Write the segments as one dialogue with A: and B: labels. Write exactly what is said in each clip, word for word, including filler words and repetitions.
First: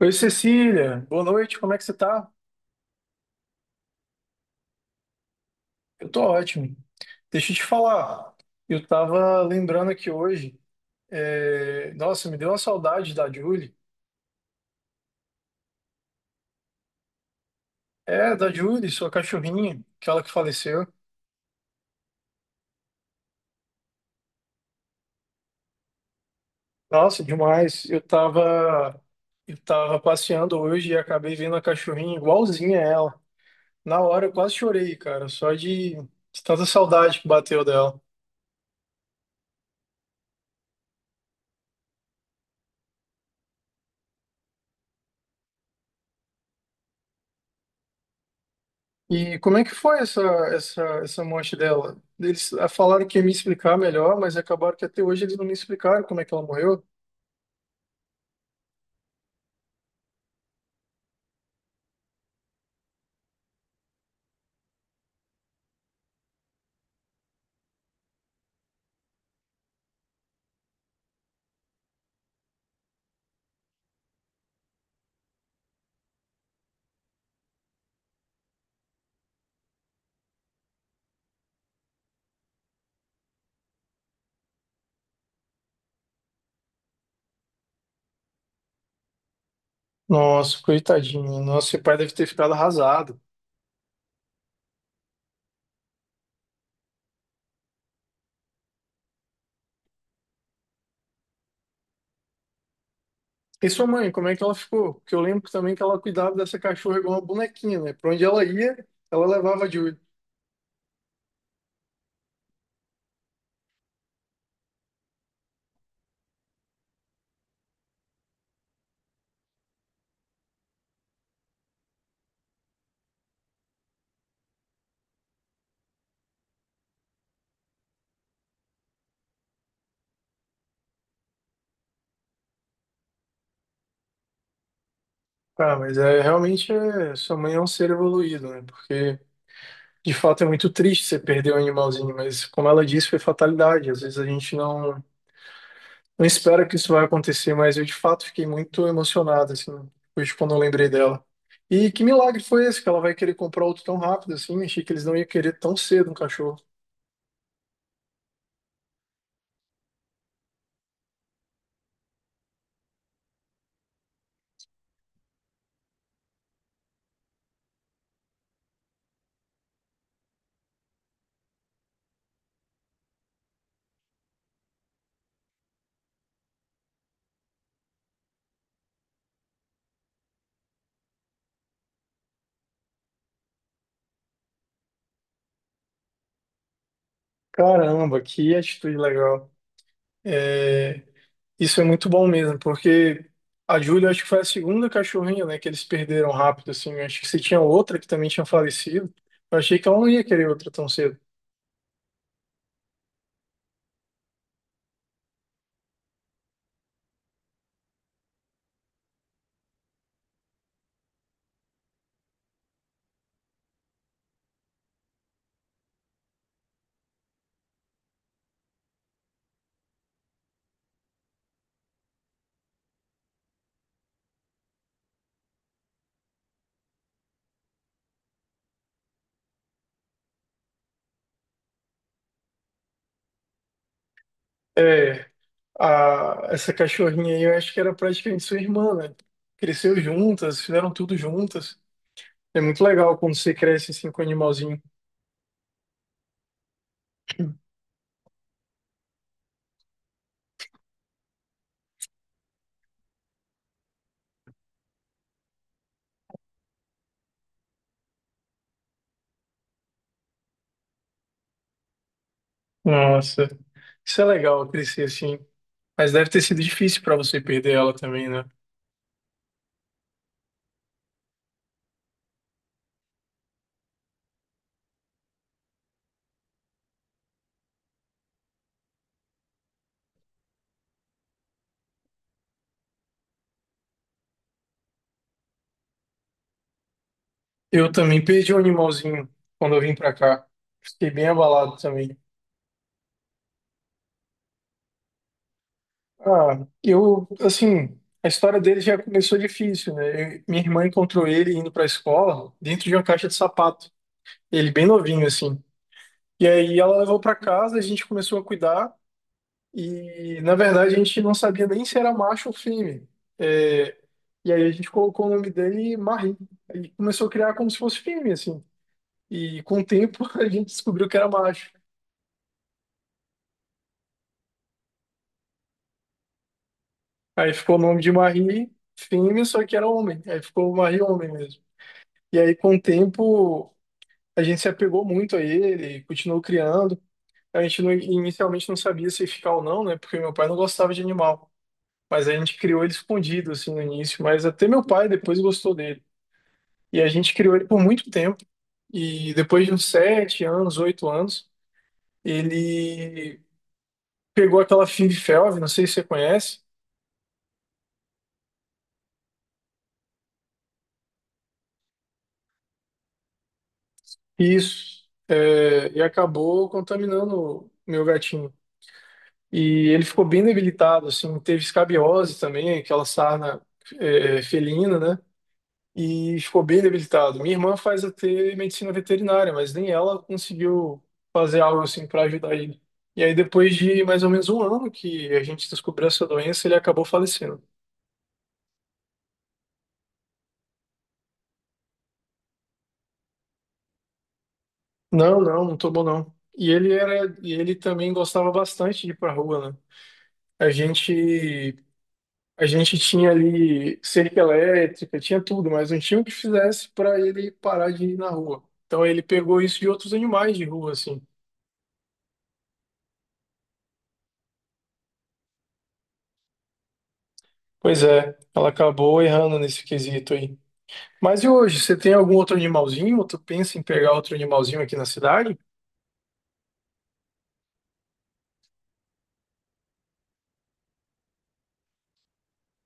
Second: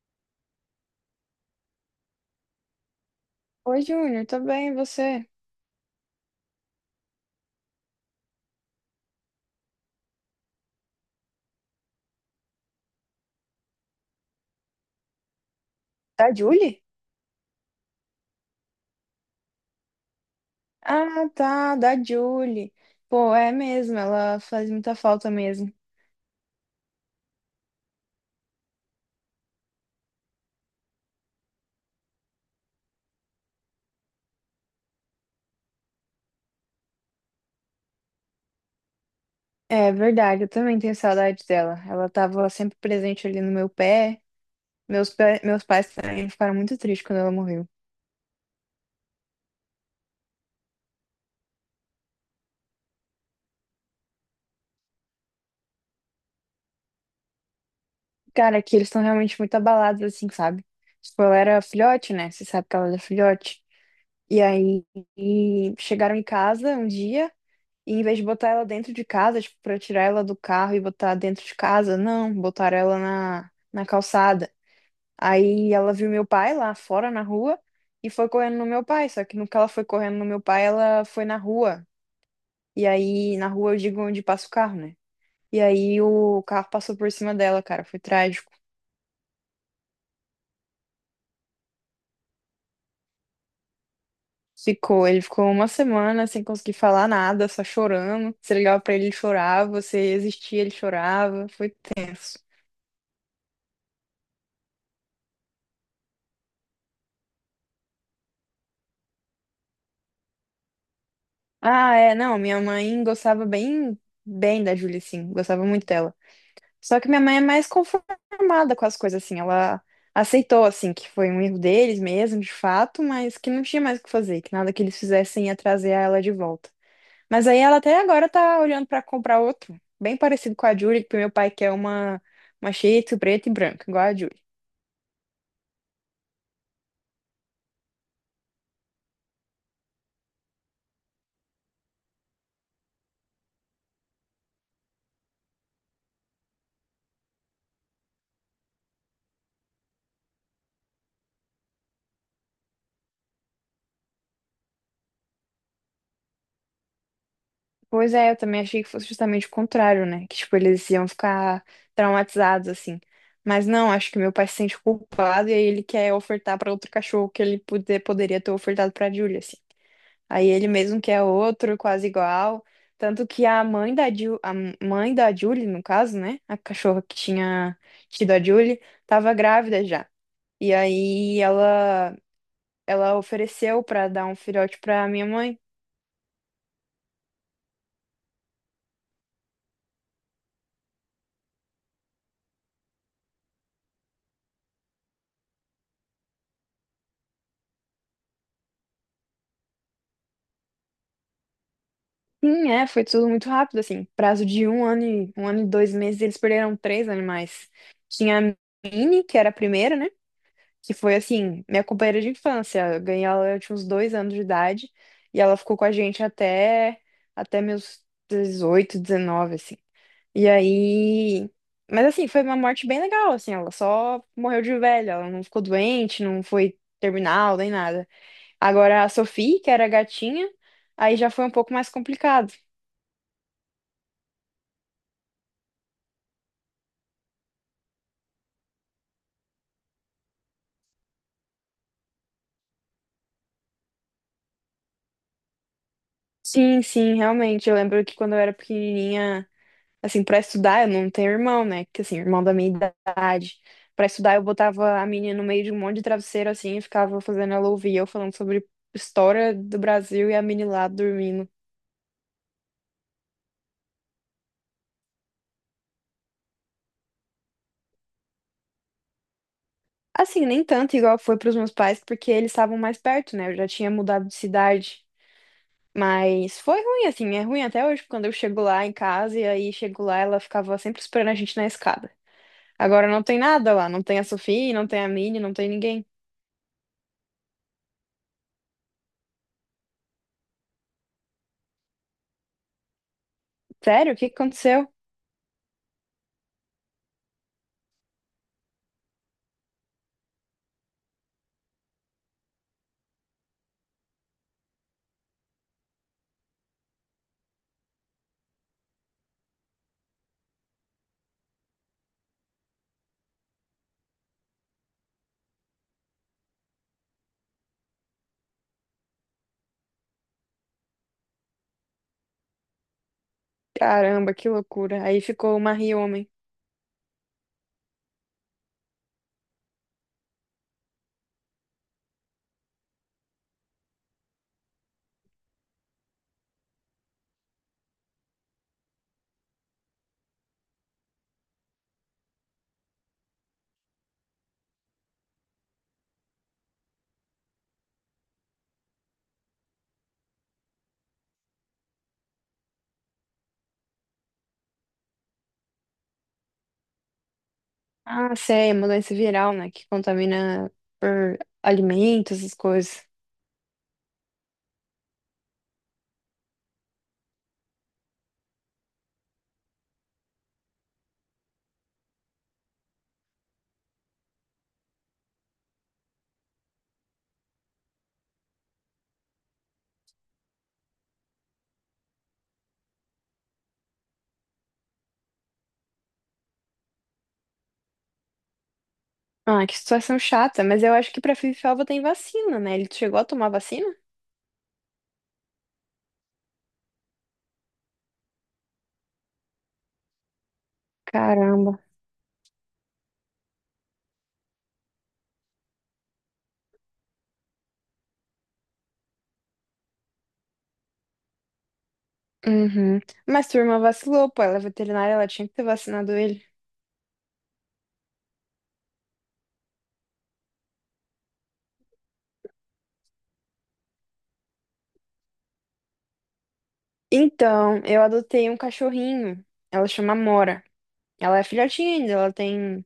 A: Oi, Cecília. Boa noite, como é que você tá?
B: Oi, Júnior, tudo bem, e você?
A: Eu tô ótimo. Deixa eu te falar. Eu tava lembrando aqui hoje. é, Nossa, me deu uma saudade da Julie.
B: Da Julie?
A: É, da Julie, sua cachorrinha, aquela que faleceu.
B: Ah, tá, da Julie. Pô, é mesmo, ela faz muita falta mesmo.
A: Nossa, demais. Eu tava... eu tava passeando hoje e acabei vendo a cachorrinha igualzinha a ela. Na hora eu quase chorei, cara, só de, de tanta saudade que bateu dela.
B: É verdade, eu também tenho saudade dela. Ela tava sempre presente ali no meu pé. Meus, pé- meus pais também ficaram muito tristes quando ela morreu.
A: E como é que foi essa, essa, essa morte dela? Eles ah, falaram que ia me explicar melhor, mas acabaram que até hoje eles não me explicaram como é que ela morreu.
B: Cara, que eles estão realmente muito abalados, assim, sabe? Tipo, ela era filhote, né? Você sabe que ela era filhote. E aí, e chegaram em casa um dia. E em vez de botar ela dentro de casa, tipo, pra tirar ela do carro e botar dentro de casa, não, botaram ela na, na calçada. Aí ela viu meu pai lá fora na rua e foi correndo no meu pai. Só que no que ela foi correndo no meu pai, ela foi na rua. E aí, na rua eu digo onde passa o carro, né? E aí o carro passou por cima dela, cara, foi trágico.
A: Nossa, coitadinha. Nossa, seu pai deve ter ficado arrasado.
B: Ficou, ele ficou uma semana sem conseguir falar nada, só chorando. Você ligava pra ele, ele chorava, você existia, ele chorava, foi tenso.
A: E sua mãe, como é que ela ficou? Porque eu lembro também que ela cuidava dessa cachorra igual uma bonequinha, né? Pra onde ela ia, ela levava de olho.
B: Ah, é, não, minha mãe gostava bem, bem da Julie, sim, gostava muito dela. Só que minha mãe é mais conformada com as coisas, assim, ela aceitou, assim, que foi um erro deles mesmo, de fato, mas que não tinha mais o que fazer, que nada que eles fizessem ia trazer ela de volta. Mas aí ela até agora tá olhando pra comprar outro, bem parecido com a Julie, que meu pai quer uma, uma Shih Tzu preta e branca, igual a Julie.
A: Cara, mas é, realmente é, sua mãe é um ser evoluído, né? Porque de fato é muito triste você perder um animalzinho, mas como ela disse, foi fatalidade. Às vezes a gente não. Não espero que isso vai acontecer, mas eu de fato fiquei muito emocionado, assim, depois de quando eu lembrei dela. E que milagre foi esse que ela vai querer comprar outro tão rápido assim? Achei que eles não iam querer tão cedo um cachorro.
B: Pois é, eu também achei que fosse justamente o contrário, né? Que, tipo, eles iam ficar traumatizados, assim. Mas não, acho que meu pai se sente culpado e aí ele quer ofertar pra outro cachorro que ele poder, poderia ter ofertado pra Julia, assim. Aí ele mesmo quer outro, quase igual. Tanto que a mãe da Ju, a mãe da Julie, no caso, né? A cachorra que tinha tido a Julie, tava grávida já. E aí ela, ela ofereceu pra dar um filhote pra minha mãe.
A: Caramba, que atitude legal. É, isso é muito bom mesmo, porque a Júlia acho que foi a segunda cachorrinha, né, que eles perderam rápido assim. Eu acho que se tinha outra que também tinha falecido, eu achei que ela não ia querer outra tão cedo.
B: Sim, é, foi tudo muito rápido, assim. Prazo de um ano e um ano e dois meses, eles perderam três animais. Tinha a Minnie, que era a primeira, né? Que foi assim, minha companheira de infância. Eu ganhei ela, eu tinha uns dois anos de idade, e ela ficou com a gente até, até meus dezoito dezenove assim. E aí. Mas assim, foi uma morte bem legal, assim, ela só morreu de velha, ela não ficou doente, não foi terminal, nem nada. Agora a Sophie, que era a gatinha, aí já foi um pouco mais complicado.
A: É. A- essa cachorrinha aí, eu acho que era praticamente sua irmã, né? Cresceu juntas, fizeram tudo juntas. É muito legal quando você cresce assim com o animalzinho.
B: Sim, sim, realmente. Eu lembro que quando eu era pequenininha, assim, pra estudar, eu não tenho irmão, né? Que assim, irmão da minha idade. Pra estudar, eu botava a menina no meio de um monte de travesseiro, assim, e ficava fazendo ela ouvir eu falando sobre história do Brasil e a menina lá dormindo.
A: Nossa, isso é legal crescer assim. Mas deve ter sido difícil para você perder ela também, né?
B: Assim, nem tanto igual foi pros meus pais, porque eles estavam mais perto, né? Eu já tinha mudado de cidade. Mas foi ruim, assim, é ruim até hoje, quando eu chego lá em casa e aí chego lá, ela ficava sempre esperando a gente na escada. Agora não tem nada lá, não tem a Sofia, não tem a Minnie, não tem ninguém.
A: Eu também perdi um animalzinho quando eu vim para cá. Fiquei bem abalado também.
B: Sério? O que que aconteceu?
A: Ah, eu, assim, a história dele já começou difícil, né? Eu- minha irmã encontrou ele indo para a escola dentro de uma caixa de sapato. Ele bem novinho, assim. E aí ela levou para casa, a gente começou a cuidar e na verdade a gente não sabia nem se era macho ou fêmea. É, e aí a gente colocou o nome dele Marie. Aí começou a criar como se fosse fêmea assim. E com o tempo a gente descobriu que era macho.
B: Caramba, que loucura. Aí ficou uma rioma.
A: Aí ficou o nome de Marie fêmea, só que era homem. Aí ficou Marie homem mesmo. E aí com o tempo a gente se apegou muito a ele, continuou criando. A gente não- Inicialmente não sabia se ia ficar ou não, né? Porque meu pai não gostava de animal. Mas a gente criou ele escondido, assim, no início. Mas até meu pai depois gostou dele. E a gente criou ele por muito tempo. E depois de uns sete anos, oito anos, ele pegou aquela Fib-Felv, não sei se você conhece,
B: Ah, sei, é uma doença viral, né? Que contamina por alimentos, essas coisas.
A: e, isso, é, e acabou contaminando o meu gatinho. E ele ficou bem debilitado, assim, teve escabiosa também, aquela sarna, é, felina, né? E ficou bem debilitado. Minha irmã faz até medicina veterinária, mas nem ela conseguiu fazer algo assim para ajudar ele. E aí, depois de mais ou menos um ano que a gente descobriu essa doença, ele acabou falecendo.
B: Ah, que situação chata. Mas eu acho que pra Fifiova tem vacina, né? Ele chegou a tomar vacina?
A: Não, não, não tomou não. E ele era, e ele também gostava bastante de ir pra rua, né? A gente,
B: Caramba.
A: a gente tinha ali cerca elétrica, tinha tudo, mas não tinha o que fizesse para ele parar de ir na rua. Então ele pegou isso de outros animais de rua, assim.
B: Uhum. Mas tua irmã vacilou, pô. Ela é veterinária, ela tinha que ter vacinado ele.
A: Pois é, ela acabou errando nesse quesito aí. Mas e hoje, você tem algum outro animalzinho? Ou tu pensa em pegar outro animalzinho aqui na cidade?
B: Então, eu adotei um cachorrinho. Ela chama Mora. Ela é filhotinha ainda, ela tem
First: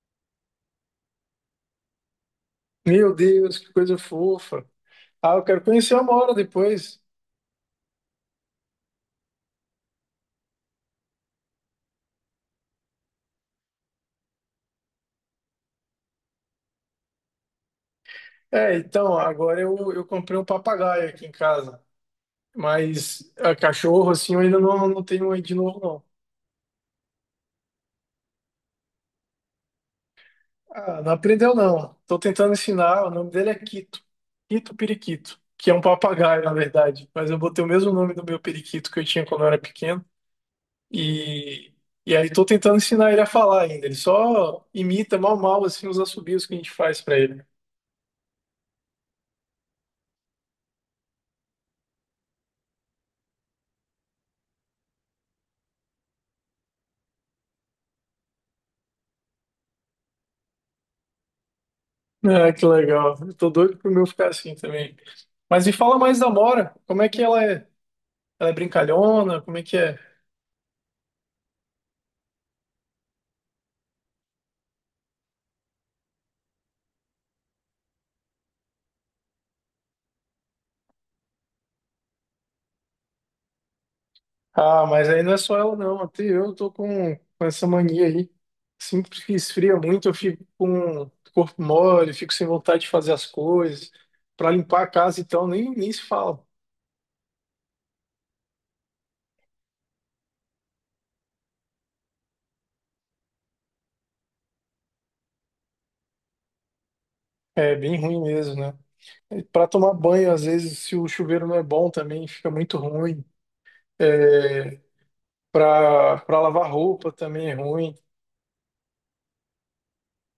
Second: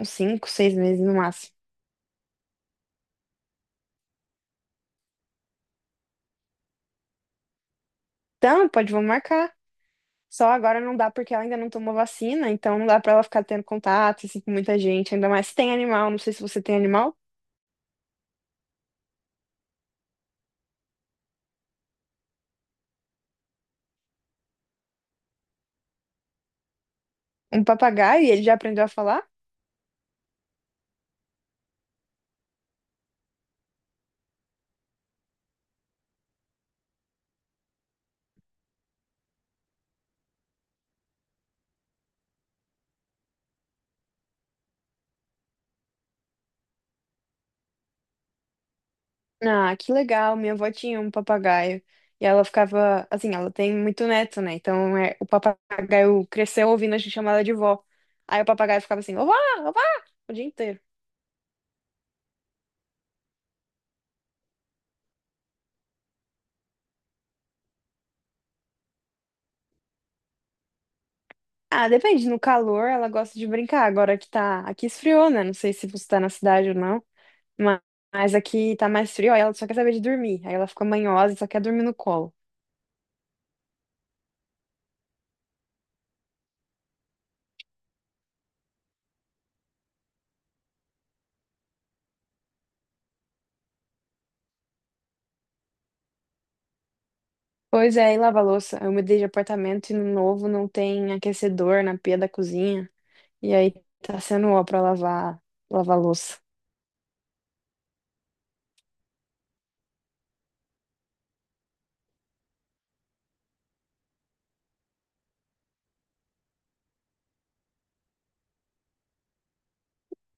B: uns cinco, seis meses no máximo.
A: Meu Deus, que coisa fofa. Ah, eu quero conhecer uma hora depois.
B: Então, pode, vamos marcar. Só agora não dá porque ela ainda não tomou vacina, então não dá pra ela ficar tendo contato assim, com muita gente, ainda mais se tem animal. Não sei se você tem animal.
A: É, então, agora eu, eu comprei um papagaio aqui em casa. Mas ah, cachorro, assim, eu ainda não, não tenho aí de novo, não.
B: Um papagaio, e ele já aprendeu a falar?
A: Ah, não aprendeu, não. Tô tentando ensinar. O nome dele é Quito. Quito Periquito, que é um papagaio, na verdade. Mas eu botei o mesmo nome do meu periquito que eu tinha quando eu era pequeno. E, e aí tô tentando ensinar ele a falar ainda. Ele só imita mal mal assim os assobios que a gente faz pra ele.
B: Ah, que legal, minha avó tinha um papagaio. E ela ficava, assim, ela tem muito neto, né? Então é, o papagaio cresceu ouvindo a gente chamar ela de vó. Aí o papagaio ficava assim, ová, ová, o dia inteiro.
A: Ah, que legal. Eu tô doido pro meu ficar assim também. Mas me fala mais da Mora. Como é que ela é? Ela é brincalhona? Como é que é?
B: Ah, depende, no calor ela gosta de brincar, agora que tá, aqui esfriou, né? Não sei se você tá na cidade ou não. Ma- Mas aqui tá mais frio, aí ela só quer saber de dormir. Aí ela fica manhosa e só quer dormir no colo.
A: Ah, mas aí não é só ela não. Até eu tô com, com essa mania aí. Sempre que esfria muito, eu fico com o corpo mole, fico sem vontade de fazer as coisas. Pra limpar a casa, então, nem, nem se fala.
B: Pois é, e lava a louça. Eu mudei de apartamento e no novo não tem aquecedor na pia da cozinha. E aí tá sendo ó pra lavar, lavar, a louça.
A: É bem ruim mesmo, né? Para tomar banho, às vezes, se o chuveiro não é bom também, fica muito ruim. É, para para lavar roupa também é ruim.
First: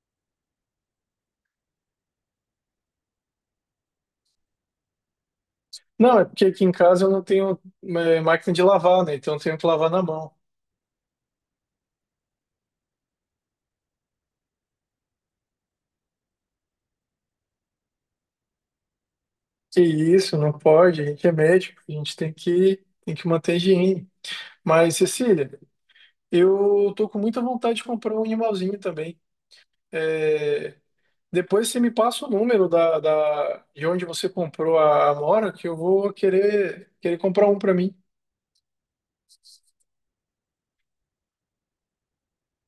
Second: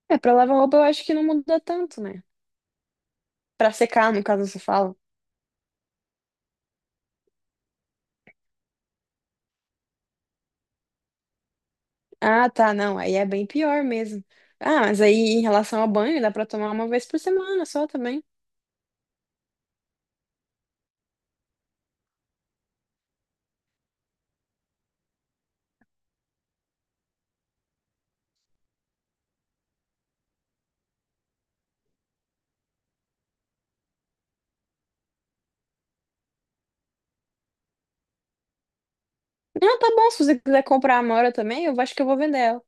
B: É, pra lavar roupa eu acho que não muda tanto, né? Pra secar, no caso, você fala.
A: Não, é porque aqui em casa eu não tenho é, máquina de lavar, né? Então eu tenho que lavar na mão.
B: Ah, tá, não. Aí é bem pior mesmo. Ah, mas aí em relação ao banho, dá pra tomar uma vez por semana só também.
A: Que isso, não pode, a gente é médico, a gente tem que, tem que manter a higiene. Mas, Cecília, eu tô com muita vontade de comprar um animalzinho também. É, Depois você me passa o número da, da, de onde você comprou a Amora, que eu vou querer, querer comprar um para mim.
B: Não, tá bom. Se você quiser comprar a Amora também, eu acho que eu vou vender ela.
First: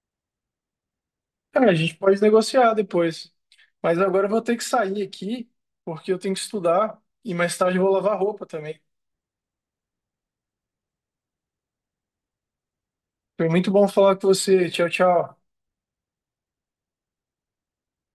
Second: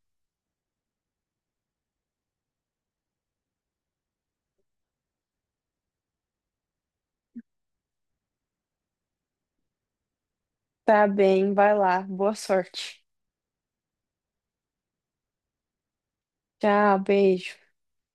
A: Cara, a gente pode negociar depois. Mas agora eu vou ter que sair aqui, porque eu tenho que estudar e mais tarde eu vou lavar roupa também.
B: Tá bem, vai lá. Boa sorte.
A: Foi muito bom falar com você. Tchau, tchau.
B: Tchau, beijo.